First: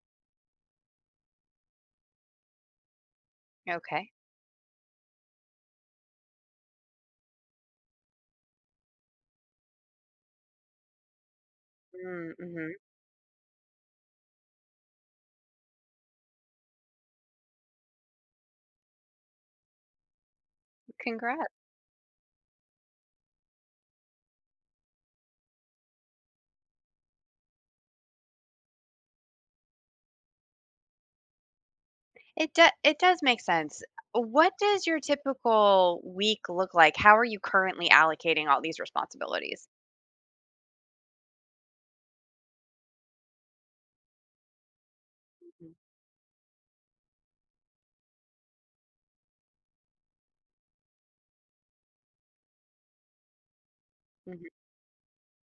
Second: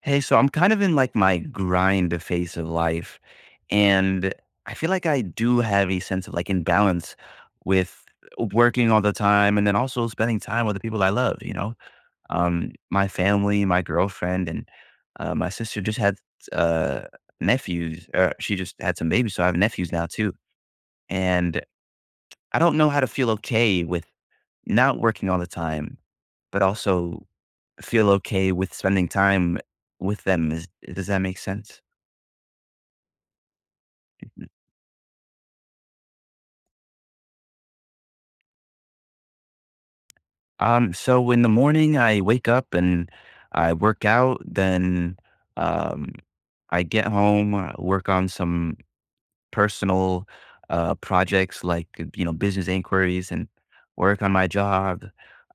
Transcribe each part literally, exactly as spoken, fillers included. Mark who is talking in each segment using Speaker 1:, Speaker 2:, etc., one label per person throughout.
Speaker 1: Hey, so I'm kind of in like my grind phase of life,
Speaker 2: Okay.
Speaker 1: and I feel like I do have a sense of like imbalance with working all the time and then also spending time with the people I love, you know?
Speaker 2: Mm,
Speaker 1: Um,
Speaker 2: mhm.
Speaker 1: my family, my girlfriend, and uh, my sister just had uh, nephews. Uh, she just had some babies, so I have nephews now too.
Speaker 2: Congrats.
Speaker 1: And I don't know how to feel okay with not working all the time, but also feel okay with spending time with them. Is, does that make sense?
Speaker 2: It do it does make sense.
Speaker 1: Mhm.
Speaker 2: What does your typical week look like? How are you currently allocating all these responsibilities?
Speaker 1: Um, so in the morning, I wake up and I work out. Then um, I get home, uh, work on some personal uh, projects like you know business inquiries and work on my
Speaker 2: Mhm,
Speaker 1: job.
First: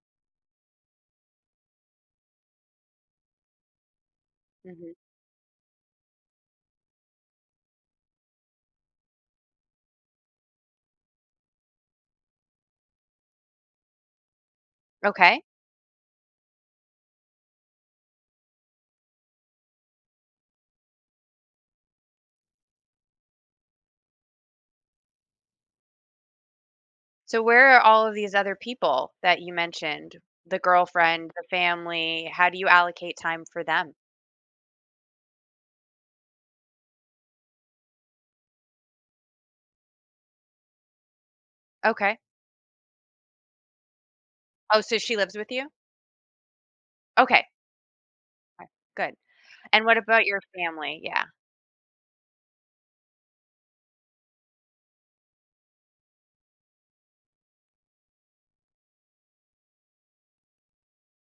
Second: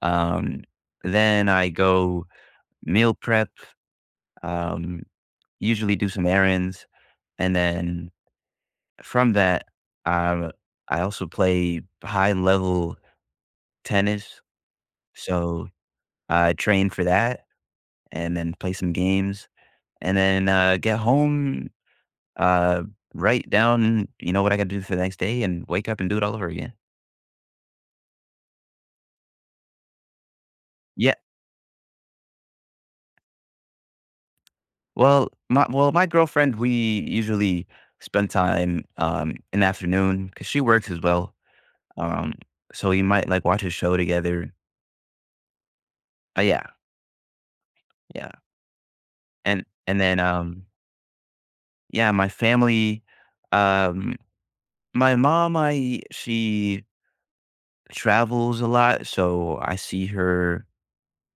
Speaker 1: Um, then I go meal prep.
Speaker 2: mhm, mhm.
Speaker 1: um, Usually do some errands, and then from that, um, I also play high level tennis,
Speaker 2: Okay.
Speaker 1: so I train for that, and then play some games, and then uh, get home, uh, write down you know what I got to do for the next day, and wake up and do it all over again.
Speaker 2: So where are all of these other people that you mentioned? The
Speaker 1: Yeah.
Speaker 2: girlfriend, the family, how do you allocate time for them?
Speaker 1: Well, my well, my girlfriend, we usually spend time um in the afternoon because she works as well.
Speaker 2: Okay.
Speaker 1: Um, so we might like watch a show together.
Speaker 2: Oh, so she lives with you?
Speaker 1: Uh, yeah.
Speaker 2: Okay.
Speaker 1: Yeah,
Speaker 2: Alright. Good.
Speaker 1: and
Speaker 2: And what
Speaker 1: and then,
Speaker 2: about your
Speaker 1: um
Speaker 2: family? Yeah.
Speaker 1: yeah, my family, um my mom, I she travels a lot, so I see her,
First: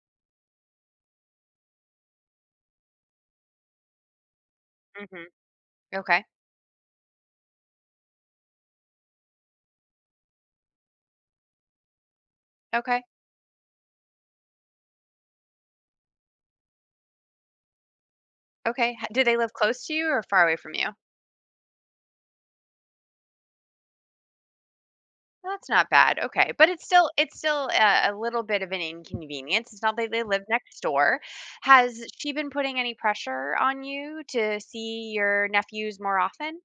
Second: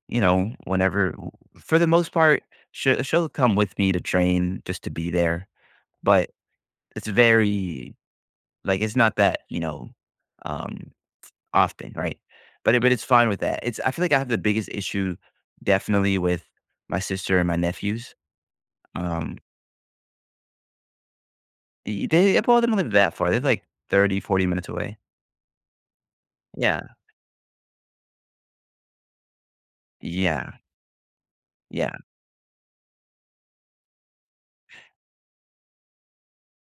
Speaker 1: you know, whenever for the most part, she'll she'll come with me to train just to be
Speaker 2: Hmm.
Speaker 1: there,
Speaker 2: Okay.
Speaker 1: but it's very like, it's not that, you know, um, often, right? But it but
Speaker 2: Okay.
Speaker 1: it's fine with that. It's I feel like I have the biggest issue definitely with my sister and my nephews.
Speaker 2: Okay. H- Do
Speaker 1: um
Speaker 2: they live close to you or far away from you?
Speaker 1: Y they well, they don't live that far. They are like, thirty, forty minutes away.
Speaker 2: That's not bad, okay, but
Speaker 1: Yeah.
Speaker 2: it's still it's still a a little bit of an inconvenience. It's not that they live
Speaker 1: Yeah.
Speaker 2: next door.
Speaker 1: Yeah.
Speaker 2: Has she been putting any pressure on you to see your nephews more often?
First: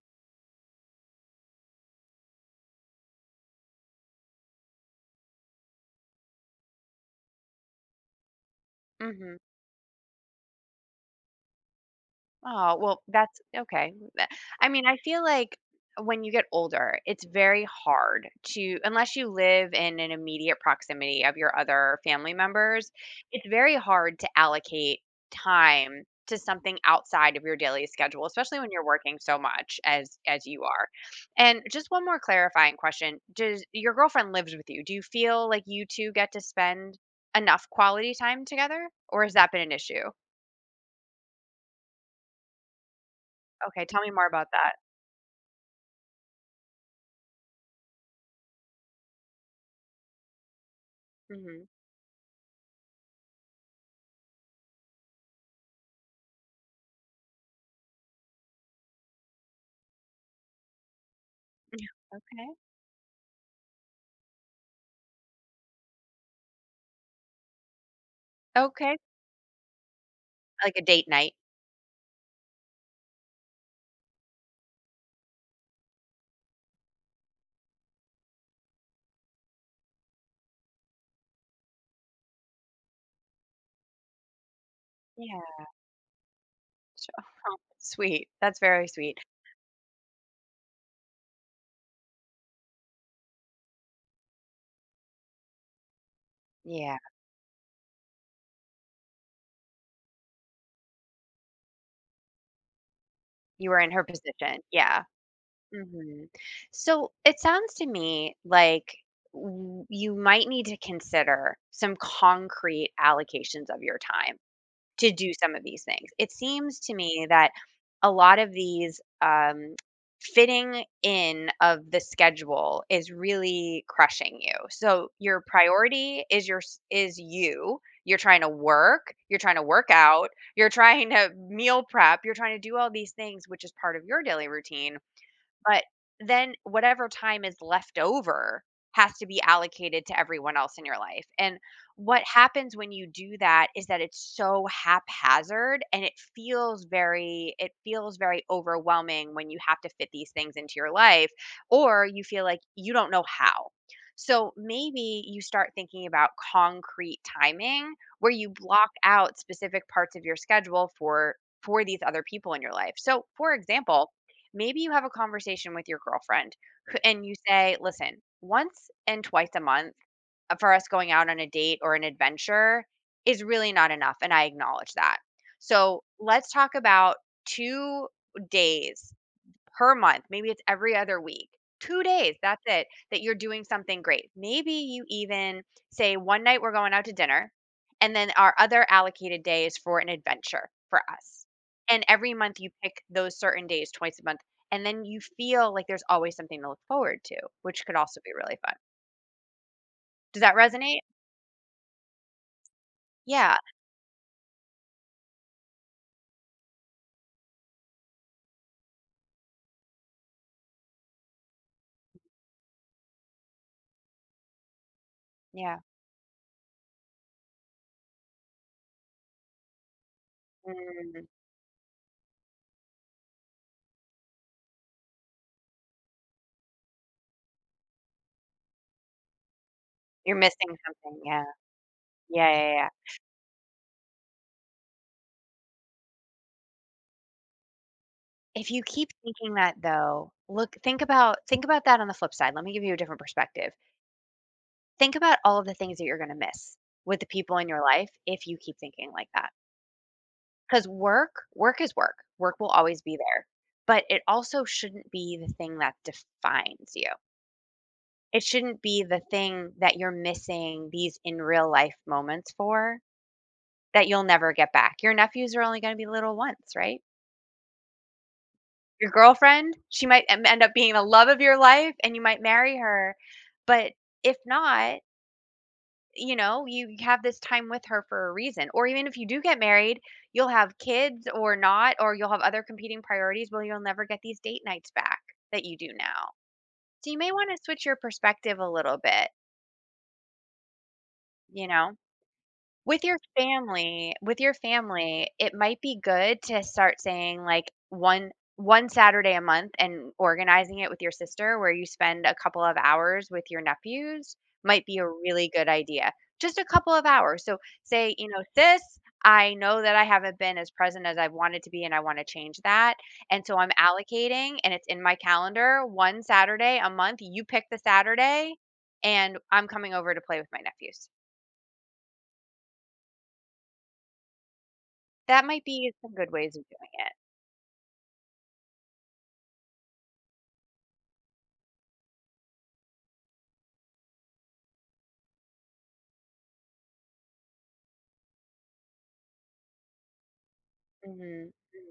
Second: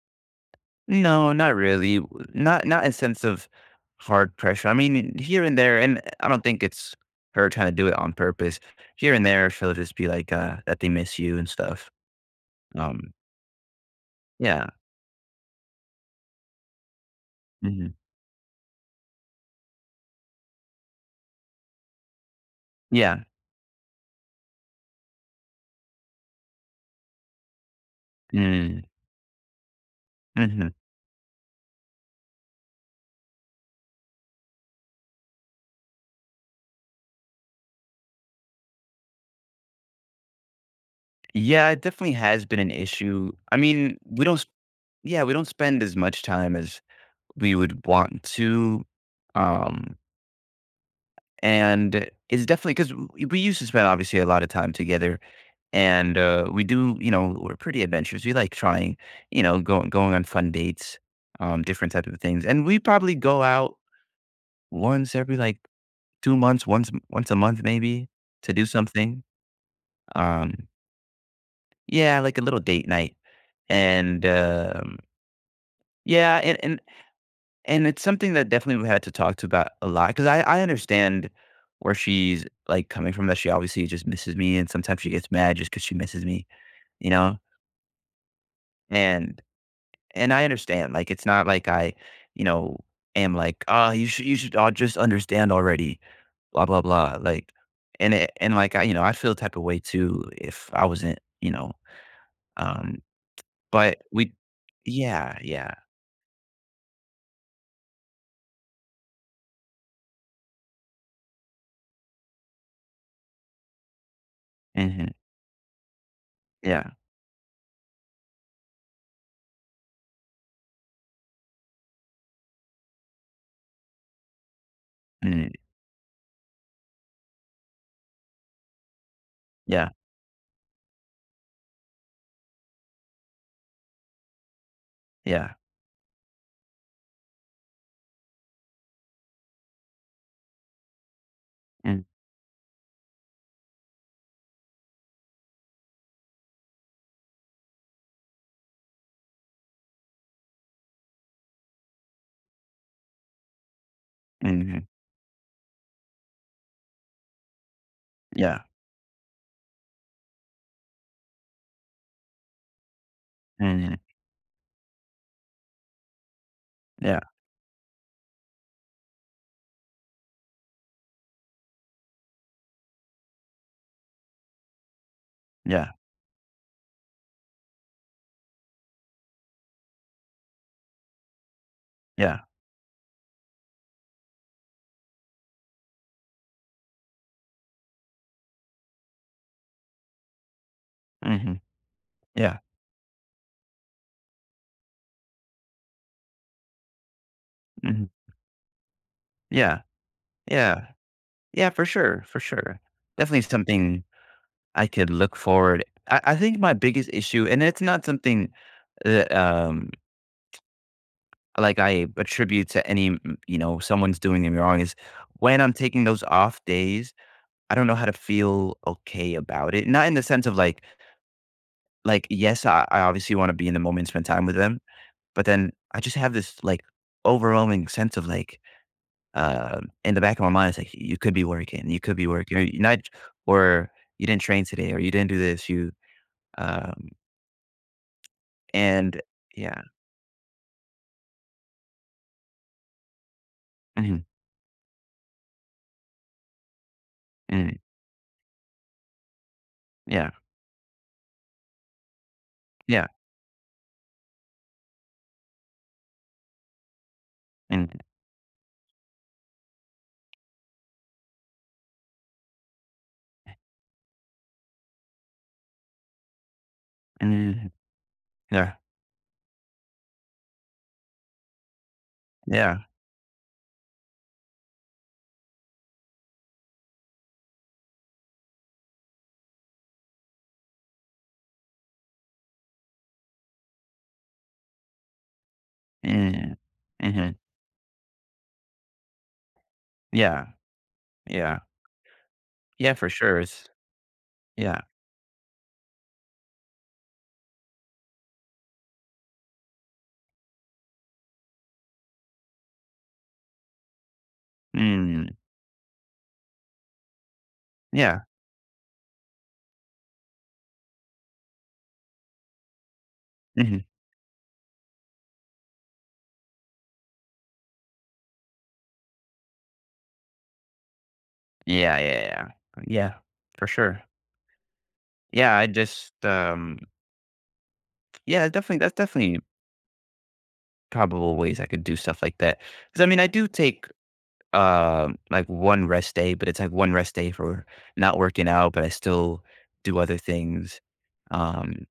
Speaker 1: No, not really. W not not in sense of hard pressure. I mean, here and there, and I don't think it's her trying to do it on purpose. Here and
Speaker 2: Mhm.
Speaker 1: there, she'll just be like, uh, that they miss you and stuff.
Speaker 2: Oh, well,
Speaker 1: Um,
Speaker 2: that's okay. Tha
Speaker 1: yeah.
Speaker 2: I mean, I feel like when you get older, it's very
Speaker 1: Mhm.
Speaker 2: hard to unless you live in an immediate proximity of your other family members.
Speaker 1: Yeah.
Speaker 2: It's very hard to allocate time to something outside of your daily schedule, especially when
Speaker 1: Mm.
Speaker 2: you're working so much as as you
Speaker 1: Mhm.
Speaker 2: are. And just one more clarifying question. Does your girlfriend lives with you? Do you feel like you two get to spend enough quality time together, or has that been an issue?
Speaker 1: Yeah, it definitely has been an issue. I
Speaker 2: Okay,
Speaker 1: mean,
Speaker 2: tell me
Speaker 1: we
Speaker 2: more
Speaker 1: don't s
Speaker 2: about that.
Speaker 1: yeah, we don't spend as much time as we would want to. Um
Speaker 2: Mhm.
Speaker 1: and it's definitely because we used to spend obviously a lot of time together and uh, we do you know we're pretty adventurous, we like trying you know going going on fun dates, um different type of things,
Speaker 2: Okay,
Speaker 1: and we probably go out once every like two months, once once a month maybe to do
Speaker 2: okay.
Speaker 1: something. um
Speaker 2: Like a date night.
Speaker 1: yeah, like a little date night, and um yeah and, and And it's something that definitely we had to talk to about a lot because I I understand where she's, like, coming from, that she obviously just misses me, and sometimes she gets
Speaker 2: Yeah,
Speaker 1: mad just because she misses me, you
Speaker 2: sure.
Speaker 1: know?
Speaker 2: Sweet. That's very sweet.
Speaker 1: And and I understand, like, it's not like I, you know, am like, "Ah, you should you should, all just understand already, blah, blah,
Speaker 2: Yeah,
Speaker 1: blah," like and it and, like, I you know, I'd feel the type of way too if I wasn't, you know, um,
Speaker 2: you were in
Speaker 1: but
Speaker 2: her
Speaker 1: we
Speaker 2: position. Yeah,
Speaker 1: Yeah, yeah.
Speaker 2: mhm. So, it sounds to me like w you might need to consider some concrete allocations of your time
Speaker 1: Mhm.
Speaker 2: to do some of these things. It seems
Speaker 1: Yeah.
Speaker 2: to me that a lot of these, um, fitting in of the schedule is really crushing you. So your
Speaker 1: Mm.
Speaker 2: priority is your s is you. You're trying to work, you're trying to
Speaker 1: Yeah.
Speaker 2: work out, you're trying to meal prep, you're trying to do all these things, which is part of your daily routine.
Speaker 1: Yeah.
Speaker 2: But then whatever time is left over has to be allocated to everyone else in your life. And
Speaker 1: Mm.
Speaker 2: what happens when you do that is that it's so haphazard, and it feels very it feels very overwhelming when you have to fit these things into your life, or you feel like you don't know how. So
Speaker 1: Mhm.
Speaker 2: maybe you start thinking about concrete timing, where you
Speaker 1: Yeah.
Speaker 2: block out specific parts of your schedule for for these other people in your life. So for
Speaker 1: Mhm.
Speaker 2: example, maybe you have a conversation with your girlfriend who-
Speaker 1: Yeah,
Speaker 2: and you say, listen, once and twice a month uh, for us going out on a date or an adventure is really not enough. And I acknowledge that.
Speaker 1: yeah,
Speaker 2: So let's talk about two days per month, maybe it's every other week. two days,
Speaker 1: yeah.
Speaker 2: that's it, that you're doing something great. Maybe you even say, "One night we're going out to dinner, and then our other allocated day is for an adventure for us."
Speaker 1: Mhm.
Speaker 2: And every
Speaker 1: Yeah,
Speaker 2: month you pick those certain days twice a month, and then you feel like there's always something to look forward to, which could
Speaker 1: mhm.
Speaker 2: also be really fun.
Speaker 1: Yeah,
Speaker 2: Does that
Speaker 1: yeah,
Speaker 2: resonate?
Speaker 1: yeah, for sure, for sure. Definitely
Speaker 2: Yeah,
Speaker 1: something. I could look forward I I think my biggest issue and it's not something that, um, like, I attribute to any m you know, someone's doing me wrong is when I'm
Speaker 2: yeah.
Speaker 1: taking those off days, I don't know how to feel okay about it. Not in the sense of, like
Speaker 2: Mm,
Speaker 1: like, yes, I I obviously wanna be in the moment and spend time with them, but then I just have this, like, overwhelming sense of, like Um, in the back
Speaker 2: you're
Speaker 1: of my mind,
Speaker 2: missing
Speaker 1: it's like, "You
Speaker 2: something,
Speaker 1: could be
Speaker 2: yeah.
Speaker 1: working, you could be
Speaker 2: Yeah,
Speaker 1: working, or
Speaker 2: yeah,
Speaker 1: you're
Speaker 2: yeah.
Speaker 1: not or you didn't train today, or you didn't do this, you" um,
Speaker 2: If you keep
Speaker 1: and
Speaker 2: thinking that
Speaker 1: yeah.
Speaker 2: though, look, think about think about that on the flip side. Let me give you a different perspective.
Speaker 1: Mhm,
Speaker 2: Think about all of the things that you're gonna miss with the people in
Speaker 1: mhm,
Speaker 2: your life if you keep thinking like that.
Speaker 1: yeah,
Speaker 2: Because work work is work. Work will always
Speaker 1: yeah,
Speaker 2: be there, but it also shouldn't be the thing that defines you.
Speaker 1: mhm,
Speaker 2: It shouldn't be the thing that you're missing these in real life moments for, that you'll never get back. Your nephews are only gonna be little once, right?
Speaker 1: mhm, yeah,
Speaker 2: Your girlfriend, she might em end up being the love of your life, and you might marry
Speaker 1: yeah,
Speaker 2: her, but if not, you know, you have this time with her for a reason. Or even if you do get married, you'll have kids or not, or you'll have other competing priorities. Well, you'll never get these date nights back that you do now.
Speaker 1: mhm,
Speaker 2: So you may
Speaker 1: mhm,
Speaker 2: want to switch your perspective a little bit,
Speaker 1: yeah, yeah,
Speaker 2: you know?
Speaker 1: yeah,
Speaker 2: With
Speaker 1: for
Speaker 2: your
Speaker 1: sure, it's
Speaker 2: family with your
Speaker 1: yeah,
Speaker 2: family, it might be good to start saying, like, one one Saturday a month, and organizing it with your sister where you spend a couple of hours with your nephews might be a
Speaker 1: mm,
Speaker 2: really good idea. Just a couple of hours. So say,
Speaker 1: yeah,
Speaker 2: you know, "Sis, I know that I haven't been as present as I wanted to be, and I wanna change that, and so I'm
Speaker 1: mhm,
Speaker 2: allocating, and it's in my calendar, one Saturday a month, you pick the Saturday, and I'm coming over to play with my nephews."
Speaker 1: yeah, yeah, yeah, yeah, for sure.
Speaker 2: That
Speaker 1: Yeah,
Speaker 2: might
Speaker 1: I
Speaker 2: be some
Speaker 1: just,
Speaker 2: good ways of
Speaker 1: um
Speaker 2: doing it.
Speaker 1: yeah, definitely that's definitely probable ways I could do stuff like that. Cause I mean, I do take Um, like, one rest day, but it's, like, one rest day for not working out, but I still do other things.
Speaker 2: Mhm,
Speaker 1: Um,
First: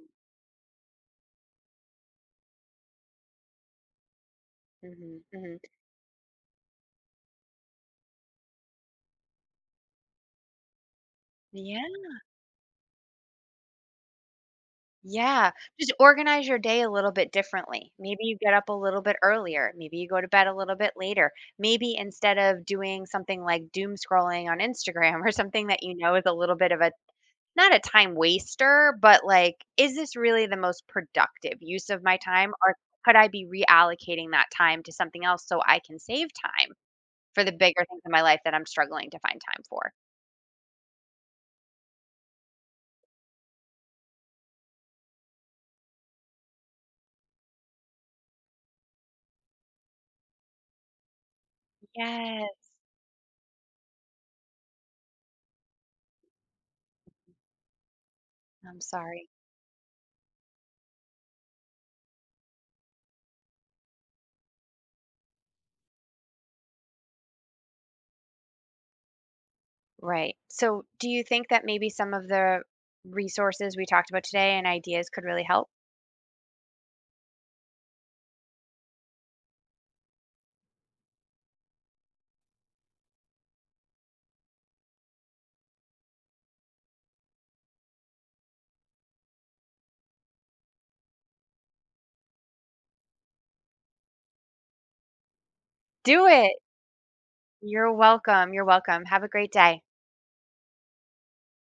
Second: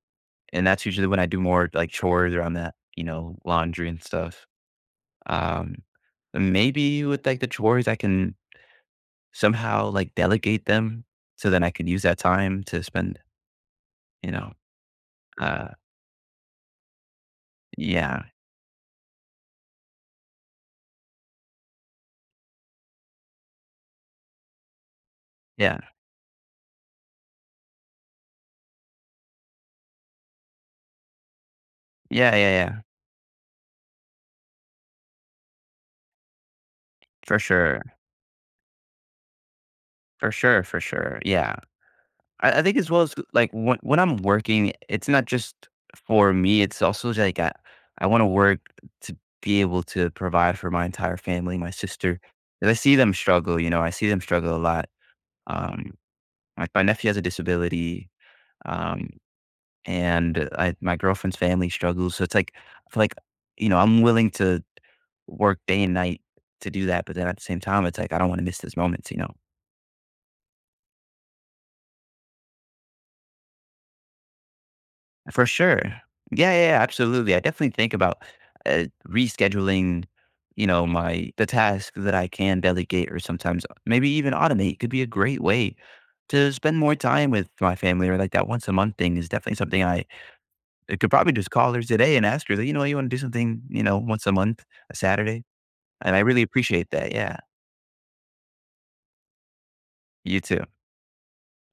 Speaker 1: and that's usually when I do more, like, chores around that, you know, laundry and stuff.
Speaker 2: mm, mhm, mhm.
Speaker 1: Um, Maybe with, like, the chores, I can somehow, like, delegate them so then I
Speaker 2: Yeah.
Speaker 1: could use that time to spend, you know,
Speaker 2: Yeah,
Speaker 1: uh,
Speaker 2: just organize your day a little bit differently.
Speaker 1: yeah,
Speaker 2: Maybe you get up a little bit earlier, maybe you go to bed a little bit later. Maybe instead of doing something like doom scrolling on Instagram or something
Speaker 1: yeah.
Speaker 2: that you know is a little bit of a, not a time waster, but, like, is this really the most productive use of my
Speaker 1: Yeah, yeah,
Speaker 2: time,
Speaker 1: yeah.
Speaker 2: or could I be reallocating that time to something else so I can save time
Speaker 1: For
Speaker 2: for the
Speaker 1: sure.
Speaker 2: bigger things in my life that I'm struggling to find time for?
Speaker 1: For sure, for sure. Yeah. I I think as well as, like, when when I'm working, it's not just for me, it's also like I I wanna work to be able to provide for my entire family, my sister, 'cause
Speaker 2: Yes.
Speaker 1: I see them struggle, you know, I see them struggle a lot. Um, like, my nephew has a disability,
Speaker 2: I'm
Speaker 1: um,
Speaker 2: sorry.
Speaker 1: and I my girlfriend's family struggles, so it's like I feel like, you know, I'm willing to work day and night to do that, but then at the same time, it's like I don't wanna miss those moments, you know?
Speaker 2: Right. So, do you think that maybe some of the resources we talked about today and ideas could really
Speaker 1: For
Speaker 2: help?
Speaker 1: sure. Yeah, yeah, yeah, absolutely. I definitely think about uh, rescheduling, you know, my the tasks that I can delegate or sometimes uh, maybe even automate could be a great way to spend more time with my family or like that once a month thing is definitely something I, I could probably just call her today and ask her that, you know, you want to do something, you know, once a month, a Saturday. And I
Speaker 2: Do
Speaker 1: really
Speaker 2: it.
Speaker 1: appreciate that. Yeah.
Speaker 2: You're welcome. You're welcome. Have a great day.
Speaker 1: You too.